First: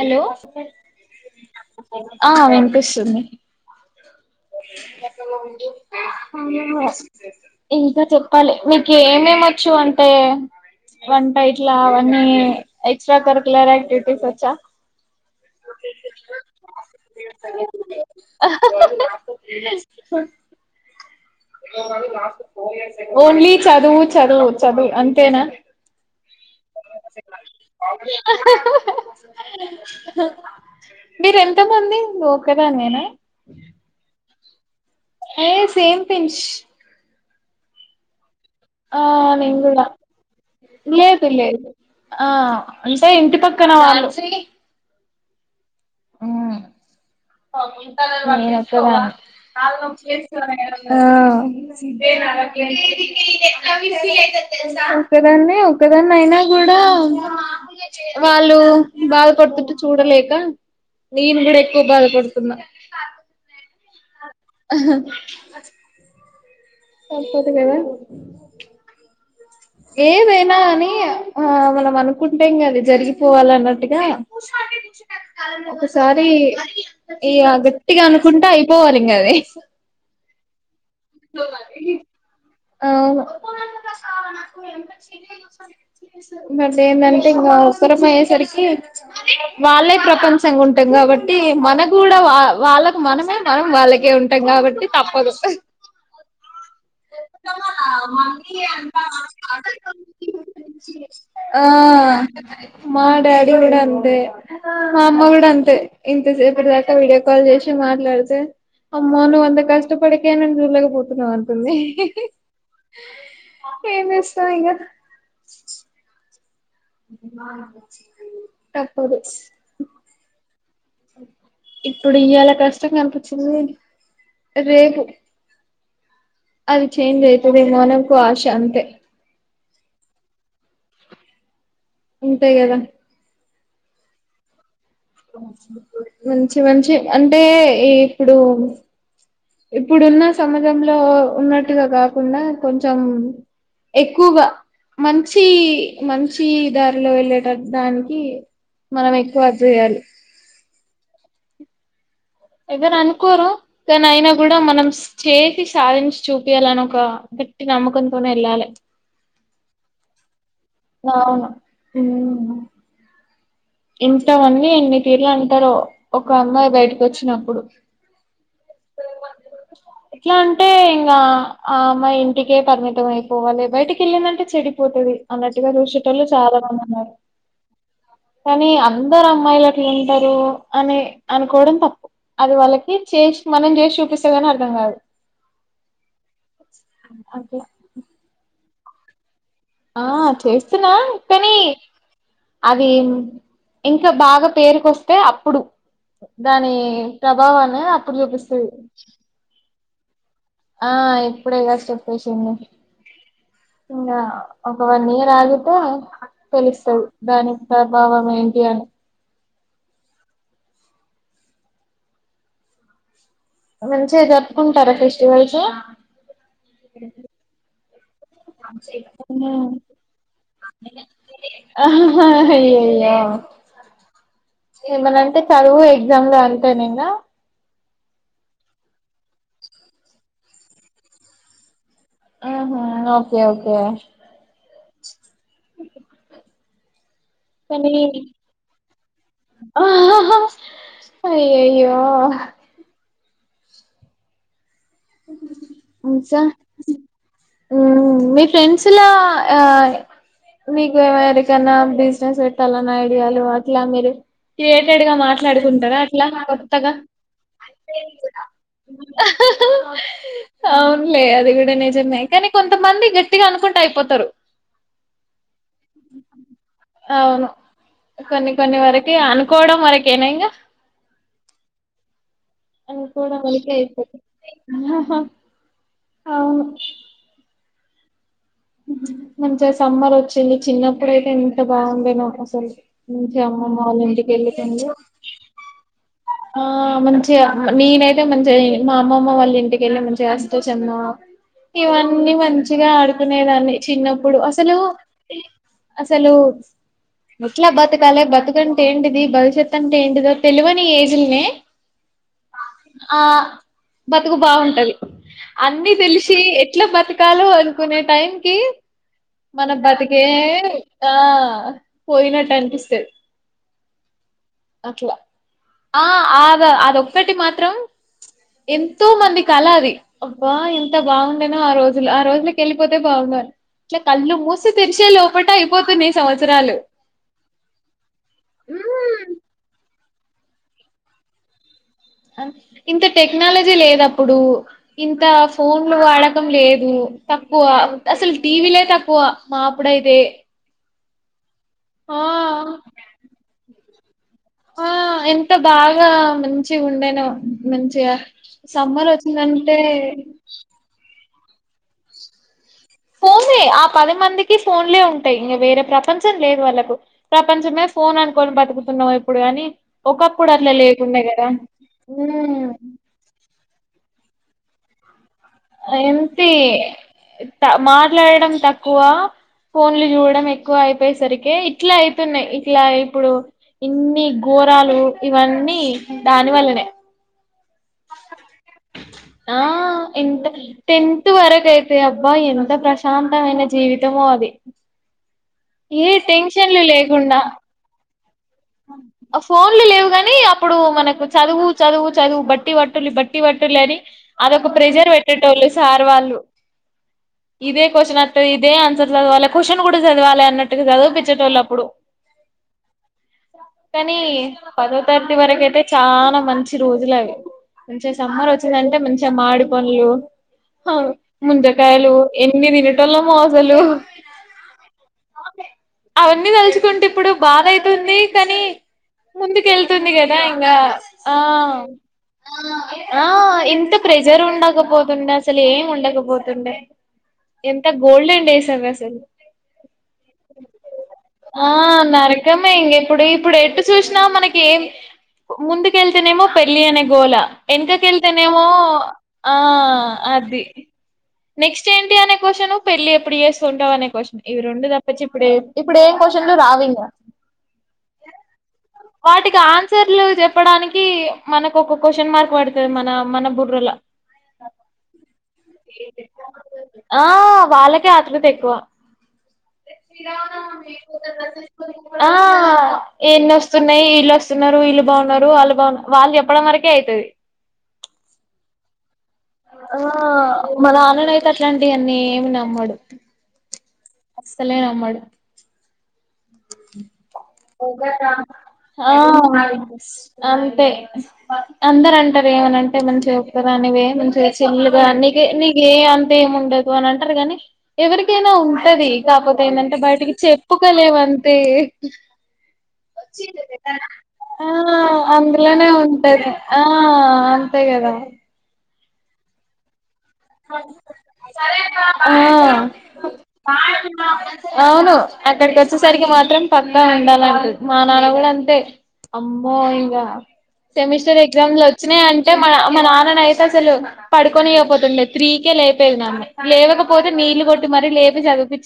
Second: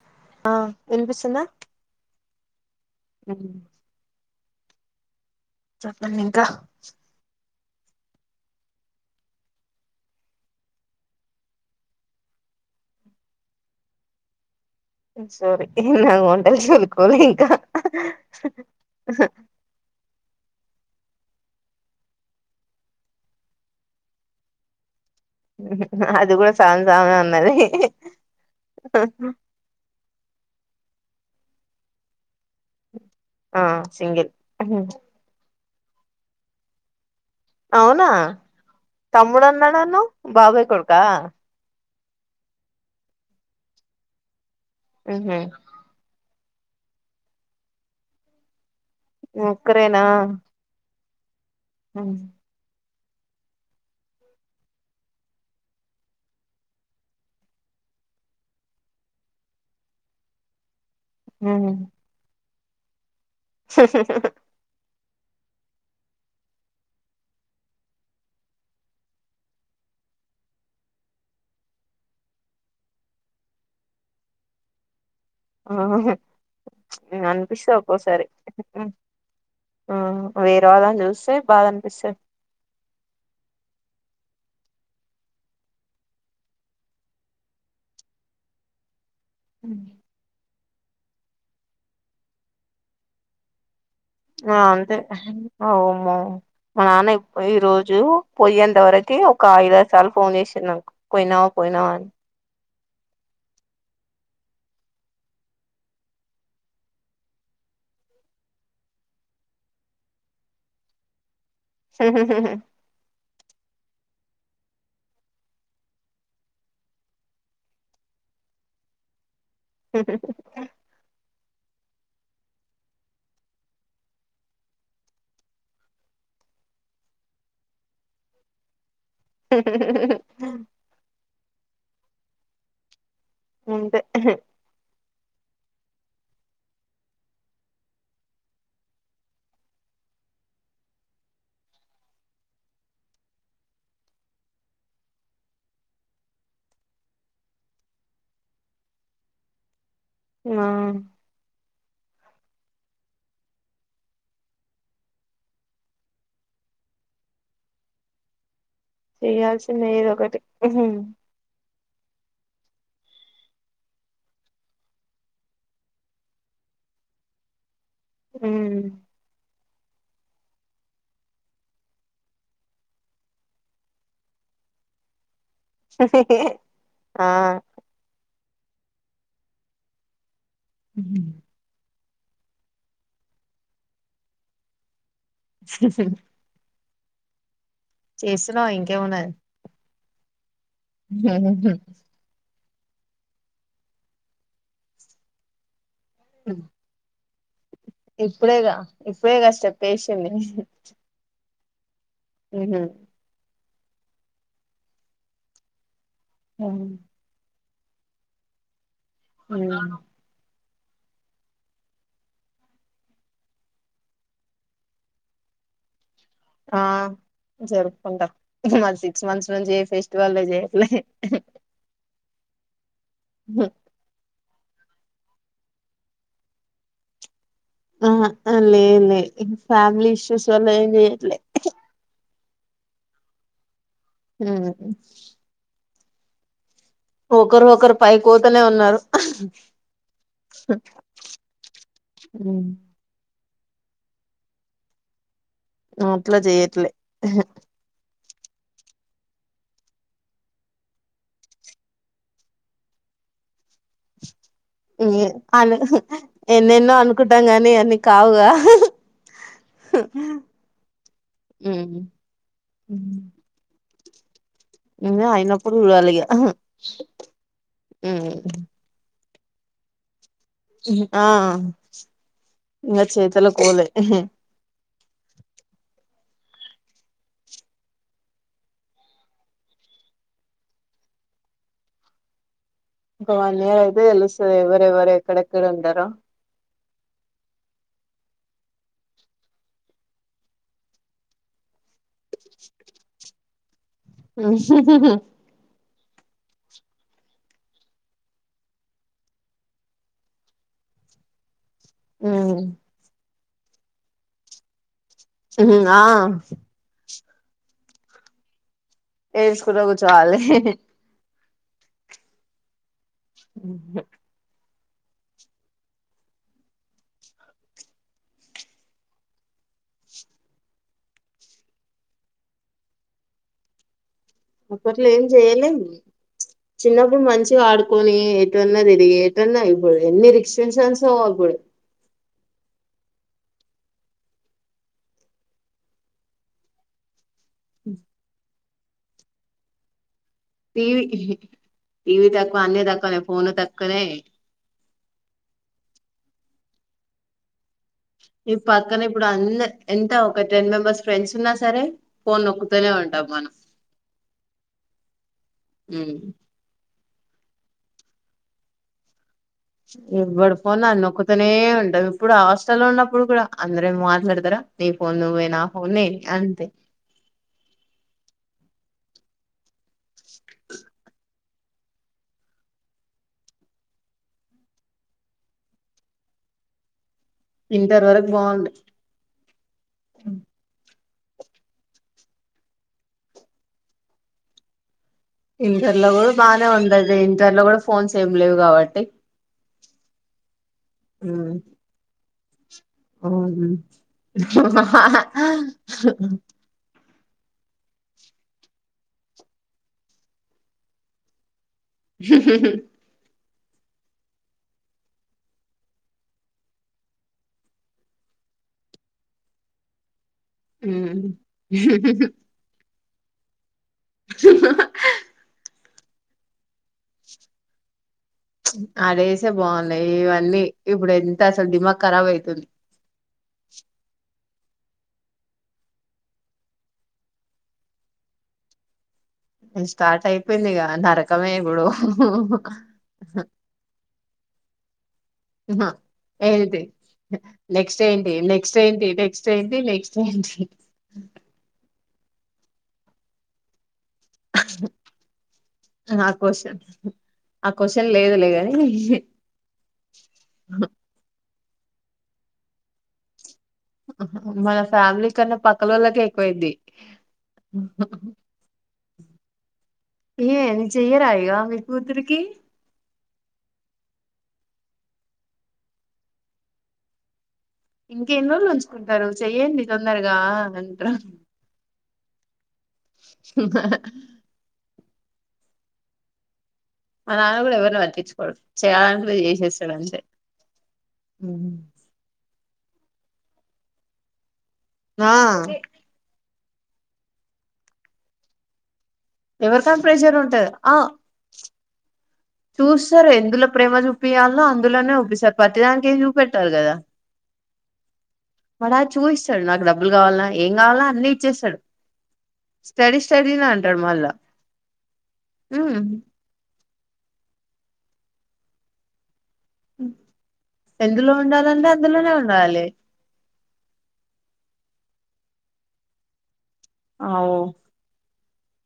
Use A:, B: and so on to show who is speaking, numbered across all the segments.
A: Hello
B: ఆ వినిపిస్తుందా
A: ఆ వినిపిస్త్ పిస్సుంది
B: చెప్పండి
A: ఆ
B: ఇంకా
A: ఇంకా చెప్పాలి మీకు ఏమేమోచ్చు అంటే వంట ఇట్లా అవన్నీ ఎక్స్ట్రా కరికులర్ యాక్టివిటీస్ వచ్చా
B: సారీ నాకు వంటలు చదువుకోలే ఇంకా
A: ఓన్లీ చదువు చదువు చదువు అం తేనా
B: అది కూడా సామి సామే ఉన్నది
A: మీరు ఎంతమంది ను ఒక్కదానివేన
B: ఆ సింగిల్
A: ఏ సేమ్ పించ్
B: అవునా
A: ఆ నేను కూడా
B: తమ్ముడున్నన్నాడవ్ బాబై కొడుక
A: లేదు లేదు ఆ అంటే ఇంటి పక్కన వాళ్ళు
B: హ్మ్మ్ హ్మ్మ్
A: మ్మ్ ఒక్కదాన్
B: ఒక్కరేనా
A: ఆ సదే నావక ఒక్కదాన్నే ఒక్కదాన్ని అయినా కూడా వాళ్ళు బాధపడుతుంటే చూడలేక నేను గూడ ఎక్కువ బాధపడుతున్నా ఆ సరిపోది కదా ఏదైనా అని ఆ మనం అనుకుంటేం కద జరిగిపోవాల అన్నట్టుగా ఒకసారి ఇ
B: అనిపిస్తది
A: గట్టిగా
B: ఒక్కోసారి
A: అనుకుంటా అయిపోవాలి ఇంకాది
B: వే తవాదని చూస్తే బాధ అనిపిస్తే
A: అవును ఇంకోట్ ఎందంటే ఇంకా ఒక్కరమే అయ్యేసరికి వాళ్ళే ప్రపంచంగా వుం కాబట్టి మన కూడా వా వాళ్ళకు మనమే మనం వాళ్ళకి
B: ఆ అంత హాని ఈ రోజు పోయేంత వరకు ఒక ఐద సార్లు ఫోన్ చేసి నాకు పోయినావా
A: ఆ
B: పోయినావా అని
A: మా డాడీ కూడా అంతే మా అమ్మ కూడా అంతే ఇంతసేపటి దాకా వీడియో కాల్ చేసి మాట్లాడితే అమ్మా నువ్ అంత కష్టపడికే నేను చూడలేకపోతున్నావు తుంది ఏం చేస్తాం ఇగ తప్పదు ఇప్పుడు ఈయాల కష్టగా కనిపించింది రేపు అది చేేంజ్ అయితదేమోన ఒక ఆశ అంతే ఉంటాయి కదా
B: ఉంటే
A: మంచి మంచి అంటే ఈ ఇప్పుడు ఇప్పుడున్న సమాజంలో ఉన్నట్టుగా కాకుండా కొంచం ఎక్కువగా మంచీ మంచీ దారిలో వెళ్ళేట దానికి మనం ఎక్కువ అద్ చేయాలి
B: ఆ
A: ఎవర్ అనుకోరు కాని అయినా గుడా మనం చేసి సాధించి చూపియాలన్ ఒక గట్టి నమ్మకంతోనే ఏళ్లల
B: చేయాల్సిందే ఏదో ఒకటి ఉమ్
A: అవును ఆ ఎంత మంది ఎన్ని తీర్ల అంటరో ఒక అమ్మాయి బయటకు వచ్చినప్పుడు ఎట్లా అంటే ఇంకా ఆ అమ్మాయి ఇంటికే పరిమితం అయిపోవాలి బయటికి వెళ్ళిందంటే చెడిపోతుది అన్నట్టుగా చూసేటోల్లు చాలా మంది ఉన్నారు
B: ఆ
A: కానీ అందర్ అమ్మాయిలు అట్లా ఉండరూ అని అనుకోవడం తప్పు అది వాళ్ళకి చేసి మనం చేసి చూపిస్తే కాని అర్థం కాదు అకే
B: చేస్తున్నావు ఇంకేమున్నది
A: ఆ చేస్ తు నా పెనీ అది ఇంకా బాగా పేరుకొస్తే అప్పుడు దాని ప్రభావ
B: ఇప్పుడేగా ఇప్పుడే స్టెప్పేసింది
A: ఆ- ఇప్పుడే గా స్టెప్ ఏసింది
B: ఉమ్
A: ఇకా ఒక వన్ ఇయర్ ఆగితే తెలుస్తావు దాని ప్రభావం ఏంటి అని
B: ఉమ్
A: మంచిగా జపుకుంటారా ఫెస్టివల్స్
B: ఆ, జరుకుంట మాది సిక్స్ మంత్స్ నుంచి ఏ ఫెస్టివళ్ళు జేయట్లే.
A: హ అయ్యయ్ ఆ ఏమన్నన్టే చదువు, ఎగ్జామ్లు అంతేన ఇంగా?
B: ఆ అ లే లెద్, ఫ్యామిలీ ఇష్యూస్ వల్ల ఎంజేయట్లే.
A: ఆహ, ఓకే ఓకే.
B: హు
A: కానీ
B: ఒకరోకరు పైకి పోతనే ఉన్నారు.
A: అయ్యయ్యో
B: అట్లా
A: అచ్చా,
B: చేయట్లే
A: ఉమ్ మీక్ ఫ్రెండ్స్లా ఆ నీకు, ఎవరికన్నా బిజినెస్ పెట్టాలన్న ఐడియాలు అట్ అట్లా మీరు క్రియేటడ్గా
B: అను
A: మాట్లాడుకుంటరా అట్లా కొత్తగా?
B: ఎన్నెన్నో అనుకుంటాం గాని అన్ని కావుగా
A: అవునులే, అది కూడ నిజమే. కానీ కొంతమంది గట్టిగా అనుకుంట్ అయిపొత్తరు.
B: ముందే అయినప్పుడు జూడాలిగా
A: అవును
B: హ్మ్ ఉమ్.
A: కోడం వరకేనా ఇంగ?
B: హ్మ్ ఆ ఇంగ
A: అవి కూడా
B: చేతులకు
A: మనకే
B: పోలే
A: అయిపోతయి అవును. మంచిగ సమ్మర్ ఒచ్చింది చిన్నప్పుడయితే ఎంత బావుండెనో అసలు.
B: ఒక
A: మంచిగా
B: వన్
A: అమ్మమ్మ
B: ఇయర్
A: వాళ్ళ
B: అయితే తెలుస్తది,
A: ఇంటికెళ్ళి
B: ఎవరేవరు ఎక్కడెక్కడ ఉంటరో?
A: ఆ మంచిగ నేనైతే మంచిగ మా అమ్మమ్మ వాళ్ళ ఇంటికెళ్ళి మంచిగా అష్ట చెమ్మ ఇవన్ న్ని మంచిగా ఆడుక్ నేదాన్ని చిన్నప్పుడు అసలూ అస అసలు ఎట్ల బతకాలి బతకంటే ఏంటిది? భవిష్యత్ అంటే ఏంటిదో తెలివని ఎజిల్నే
B: ఉమ్
A: ఆ బతుకు బావున్టది. అన్నీ
B: ఆ
A: తెలిసి ఎట్లా బతక్ కాలో అర్ కొనే టైమ్కి మన
B: ఏడ్చుకుంట
A: బతికే
B: కూర్చోవాలి
A: ఆ అ పోయినట్టు అనిపిస్తది.
B: ఉ హు
A: అట్లా ఆ అ అదొక్కటి మాత్రం ఎంతో మంది కళ అది, అబ్బా ఎంత బావుండెనో ఆ రోజులు. ఆ రోజులకి ఎల్ళ్ళిపోతే బాగుండు అన్
B: అప్పట్లో ఏం చెయలేము,
A: సంవత్సరాలు
B: చిన్నప్పుడు మంచిగా ఆడుకొని ఎటన్నా తిరిగి
A: మ్మ్.
B: ఎటన్నా ప్పుడు ఎన్ని రిస్ట్రిక్షన్సో అపుడు?
A: ఇంత టెక్నాలజీ లేదు అప్పుడు ఇంత ఫోన్లు వాడకం లేదు తక్కువ అసలు టీవీలే తక్కువ మా అప్పుడయితే
B: దేవి హు టీవ తక్కువె అన్ని తక్కువనే ఫోన్ తక్కువ కదే
A: ఆ ఎంత బాగా మంచిగా ఉండేనో మంచి
B: ఈ పక్కన ఇప్పుడు అన్ ఎంత ఒక్క టెన్ మెంబర్స్ ఫ్రెండ్స్ సరే ఫోన్ ఒకు
A: ఫోనే ఆ పది మందికి ఫోన్లే ఉంటాయి ఇంగా వేరే ప్రపంచం లేదు వాళ్ళకు ప్రపంచమే ఫోన్ అనుకోని బతుకుతున్నాం ఇ
B: ఇవ్వడ పోనా
A: కదా
B: నొక్కుతూనే ఉంటాది ఇప్పుడు
A: మ్మ్
B: హాస్టల్లో లో ఉన్నప్పుడు కూడా అందరే మా నదారా న ఫోన్ నా ఫోన్ నేనే
A: ఎంత
B: అంతే
A: మాట్లాడడం తక్వ కుఆ ఫోన్లు చూడం ఎక్కువ అయిపోయే సరికి కే ఇట్లా అయితున్నాయి్ ఇట్లా ఇప్పుడు ఇన్ని ఘోరాలు ఇవన్నీ దాని వల్లనే
B: ఇంటర్ వరకు బాగుంది
A: ఆ ఎంత టెన్త్ వరక అయితే అబ్బా ఎంత ప్రశాంతమైన జీవితమో అది
B: ఇంటర్ లో
A: ఏ
B: కూడా బాగానే
A: టెన్షన్లు
B: ఉండది
A: లేకుండా
B: ఇంటర్ లో కూడా ఫోన్స్ ఏం లేవు కాబట్టి
A: ఫోన్లు లేవు కాని అప్పుడు మనకు
B: మ్మ్
A: చదువు చదువు చదువు బట్టి ఒకటి టులు బట్టి
B: అవును
A: బట్టులు అని అదొక ప్రెజర్ పెట్టేట వాళ్ళు సార్ వాళ్ళు ఇదే క్వశ్చన్ అస్త ఇదే ఆన్సర్ చదవాలి క్వ్చన్ కూడా చదవాలి అన్నట్టు చదివపించేట వాళ్ళు అప్పుడు కానీ పదో తరతి వరక అయితే చాలా మంచి రోజులు అవి మంచిగా సమ్మర్ వచ్చిందంటే మంచిగా మాడి పనులు
B: ఉమ్
A: ముందకాయలు ఎన్ని దిన లో మోజలు అవన్నీ తలుుకుంటే ఇప్పుడు బాధ అయి కానీ
B: ఆ డేసే
A: ముందుక
B: బాగున్నాయి
A: వెళ్తుంది కదా
B: ఇవన్నీ
A: ఇంకా
B: ఇప్పుడు ఎంత అసలు దిమాగ్ ఖరాబ్ అయితుంది
A: ఇంత ప్రెజర్ ఉ ఉండకపోతుండే అసలు ఏం ఉండకపోతుండే ఎంత గోల్డెన్ డేస్ అంది అసలు
B: ఇ స్టార్ట్ అయిపోయిందిక నరకమే గుడు
A: మ ఇం ఇప్పుడు ఇప్పుడు ఎటు చూసినా మనకి ముందుకెళ్తేనేమో
B: ఏంటి
A: పెళ్ళి అనే గోళ
B: నెక్స్ట్ ఏంటి
A: ఎనకకెళ్తేనేమో
B: నెక్స్ట్ ఏంటి నెక్స్ట్
A: ఆ
B: ఏంటి నెక్స్ట్
A: అది
B: ఏంటి
A: నెక్స్ట్ ఏంటి అనే పెళ్లి ఎప్పుడు ఏ సంటవ అనే క్వశ్చన్ ఇవి రెండు తప్పచ్చి ఇప్పుడే ఇప్పుడు ఏం
B: ఆ
A: క్వశ్చన్లు
B: క్వశ్చన్
A: రావింగ
B: ఆ క్వశ్చన్ లేదులే గాని
A: వాటికి ఆన్సర్లు చెప్పడానికి మనకు ఒక క్వశ్చన్ మార్క్ పడుతుంది మన మన బు
B: మన ఫ్యామిలీ కన్నా పక్కనోళ్ళకే ఎక్కువయ్యిది.
A: ఆ వాళ్ళకే ఆతృత ఎక్కువ
B: కే
A: ఆ ఎన్ని వస్తున్నాయి, వీళ్ళు వస్తున్నారు, వీళ్ళు బాగున్నారు, వాళ్ళు బాగున్నారు, వాళ్ళు చెప్పడం వరకే అయుతది.
B: ఇంకేన్ని రోజులు ఉంచుకుంటారు చెయ్యండి
A: ఆ
B: తొందరగా ఆ అంటరు.
A: ఏం అమ్మడు అస్సలే నమ్మడు.
B: మా నాన్న కూడా ఎవరిని పట్టించుకోడు
A: ఆ
B: చేయాలనుకుంటే చేసేస్తాడు అంతే
A: అంతే అందర అంటరు. ఏమన్నా అంటే మంచిగ ఒక్కదానివే మంచిగ చెండ్లుగ
B: ఆ
A: నీకే నీక్ లే అంత ఏముంది. రేప్ ఏమన్నా అంటారు గానీ ఎవరికైనా ఉంటది కాకపోతే ఏందంటే
B: ఎవరికైనా
A: బయటికి
B: ప్రెషర్ ఉంటది ఆ
A: చెప్పుకోలేవంత ఏయ్
B: చూస్తారు ఎందులో ప్రేమ చూపియాలనో
A: ఆ
B: అందులోనే చూపిస్తారు
A: అందులోనే
B: ప్రతిదానికి ఏం
A: ఉంటది
B: చూపెట్టారు
A: ఆ
B: కదా.
A: అంతే కదా
B: మా నాన్న చూయిస్తాడు నాకు డబ్బులు కావాలన్నా ఏం
A: ఆ
B: కావాలన్నా అన్ని ఇచ్చేస్తాడు స్టడీ స్టడీనే అంటాడు మళ్ళా
A: అవును అక్కడికి
B: ఉమ్,
A: వచ్చేసరికి మాత్రం పక్కా ఉండాలంటది మా నాన్న కూడా అంతే అమ్మో ఇంకా
B: ఎందులో
A: సెమిస్టర్ ఎగ్జామ్లు
B: ఉండాలంటే
A: వచ్చినాయి
B: అందులోనే
A: అంటే మన
B: ఉండాలి
A: మా నాన్నని అయితే అసలు పడుకొనియ్వకపోతుండే త్రీ కే లేపేది నన్నే లేవకపోతే
B: అవు
A: నీళ్లు కొట్టి మరి లేపి చదువు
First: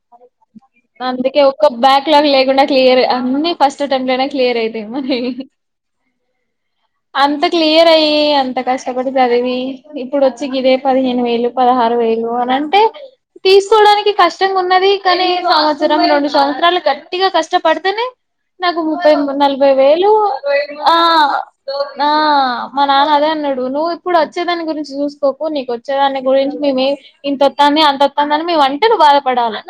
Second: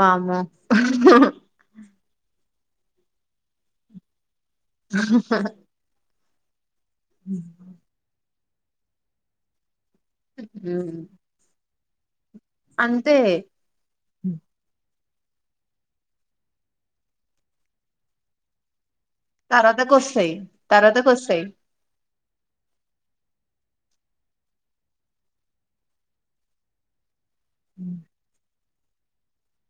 B: వామ్మో
A: అందుకే ఒక బ్యాగ్ క్లాగ్ లేకుండా క్లియర్ అన్నీ ఫస్ట్ అటెంప్ట్ లోనే క్లియర్ అయితే మనే [unintelligible] అంత క్లియర్ అయ్యే అంత ఇంత కష్టపడి చదివి ఇప్పుడు వచ్చి గిదే పదిహేను వేలు, పదహారు [inaudible] అంటే
B: అంతే
A: తీసుకోవడానికి కష్టంగున్నది. కానీ సంవత్సరం రెండు సంవత్సరాలు గట్టిగా కష్టపడితేనే నాకు ముప్పై నలభై
B: తర్వాతకు
A: వేలు
B: వస్తాయి
A: ఆ
B: తర్వాతకు వస్తాయి
A: ఆ మా నాన్న అదే అన్నాడు నువ్వు ఇప్పుడు వ వచ్చేదాని గురించి చూసుకోకు నీకు వచ్చే వాన్ని గురించి మేమే ఇంతొస్తుంది అంతొస్తుందినివంటంటి ఏ బాధ పడాలి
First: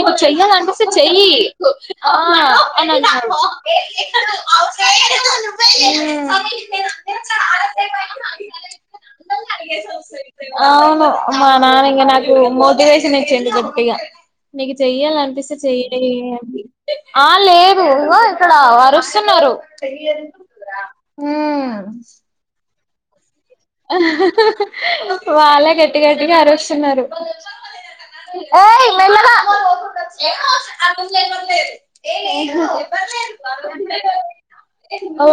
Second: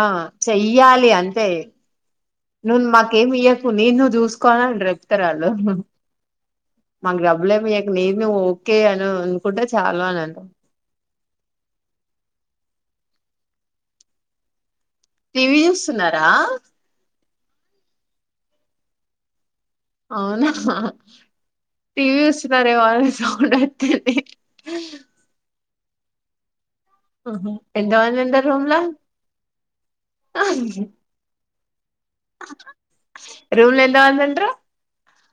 B: ఆ
A: చెయ కంటపిస్తే
B: చెయ్యాలి
A: చెయ
B: అంతే
A: ఆ
B: నువ్వు మాకేమి ఇయ్యకు నేను నువ్వు చూసుకోవాలని చెప్తారు వాళ్ళు మాకు డబ్బులేమి ఇయ్యకు నేను నువ్వు ఓకే అనుకుంటే చాలా అనంట
A: అవును మా నాన్న నాకు మోటివేషన్ ఇచ్చింది కొగా నకు చెయ్యాల అనిపిస్తే
B: టీవీ చూస్తున్నారా
A: చెయ్య అ ఆ లేదు ఇక్కడ వరుస్తున్నారు
B: అవునా
A: ఓ ఓ
B: సవ
A: సవాాల కది ట్
B: ఎంత మంది ఉంటారు
A: ఏ
B: రూమ్ లా
A: మ ఏ
B: రూమ్ లో ఎంత మంది ఉంటారు
A: ఓ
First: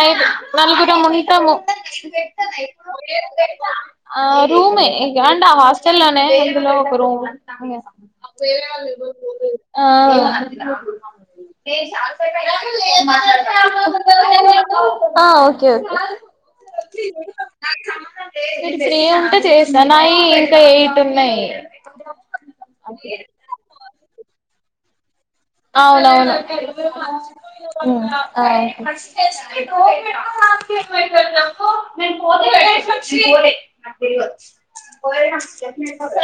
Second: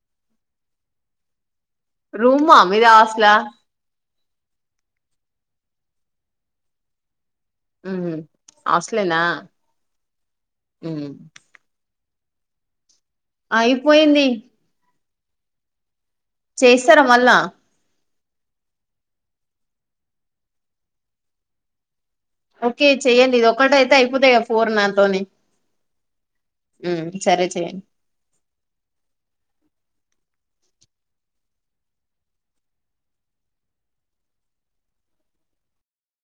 A: అయి నలుగుర ముహతాము
B: రూమ్మా మీద ఆస్లే
A: ఆ రూమ్ంట హాస్టల్లో లోనే ఇందులో ఒక రూమ్ వో
B: హాస్టలేనా అయిపోయింది
A: ఆ ఓకే ఓకే
B: చేస్తారా మళ్ళా
A: ఏ ఉంటే చేసిననాయి ఇంకా ఏయిట్ ఉన్నాయి
B: ఓకే చెయండి ఇది ఒకక్కట అయితే అయిపోతా ఫూర్ నాతోని
A: అవునవును పో
B: ఉమ్, సరే చెయ్యండి
A: పో మ తే పోయిరా చెక్కిన అయిపో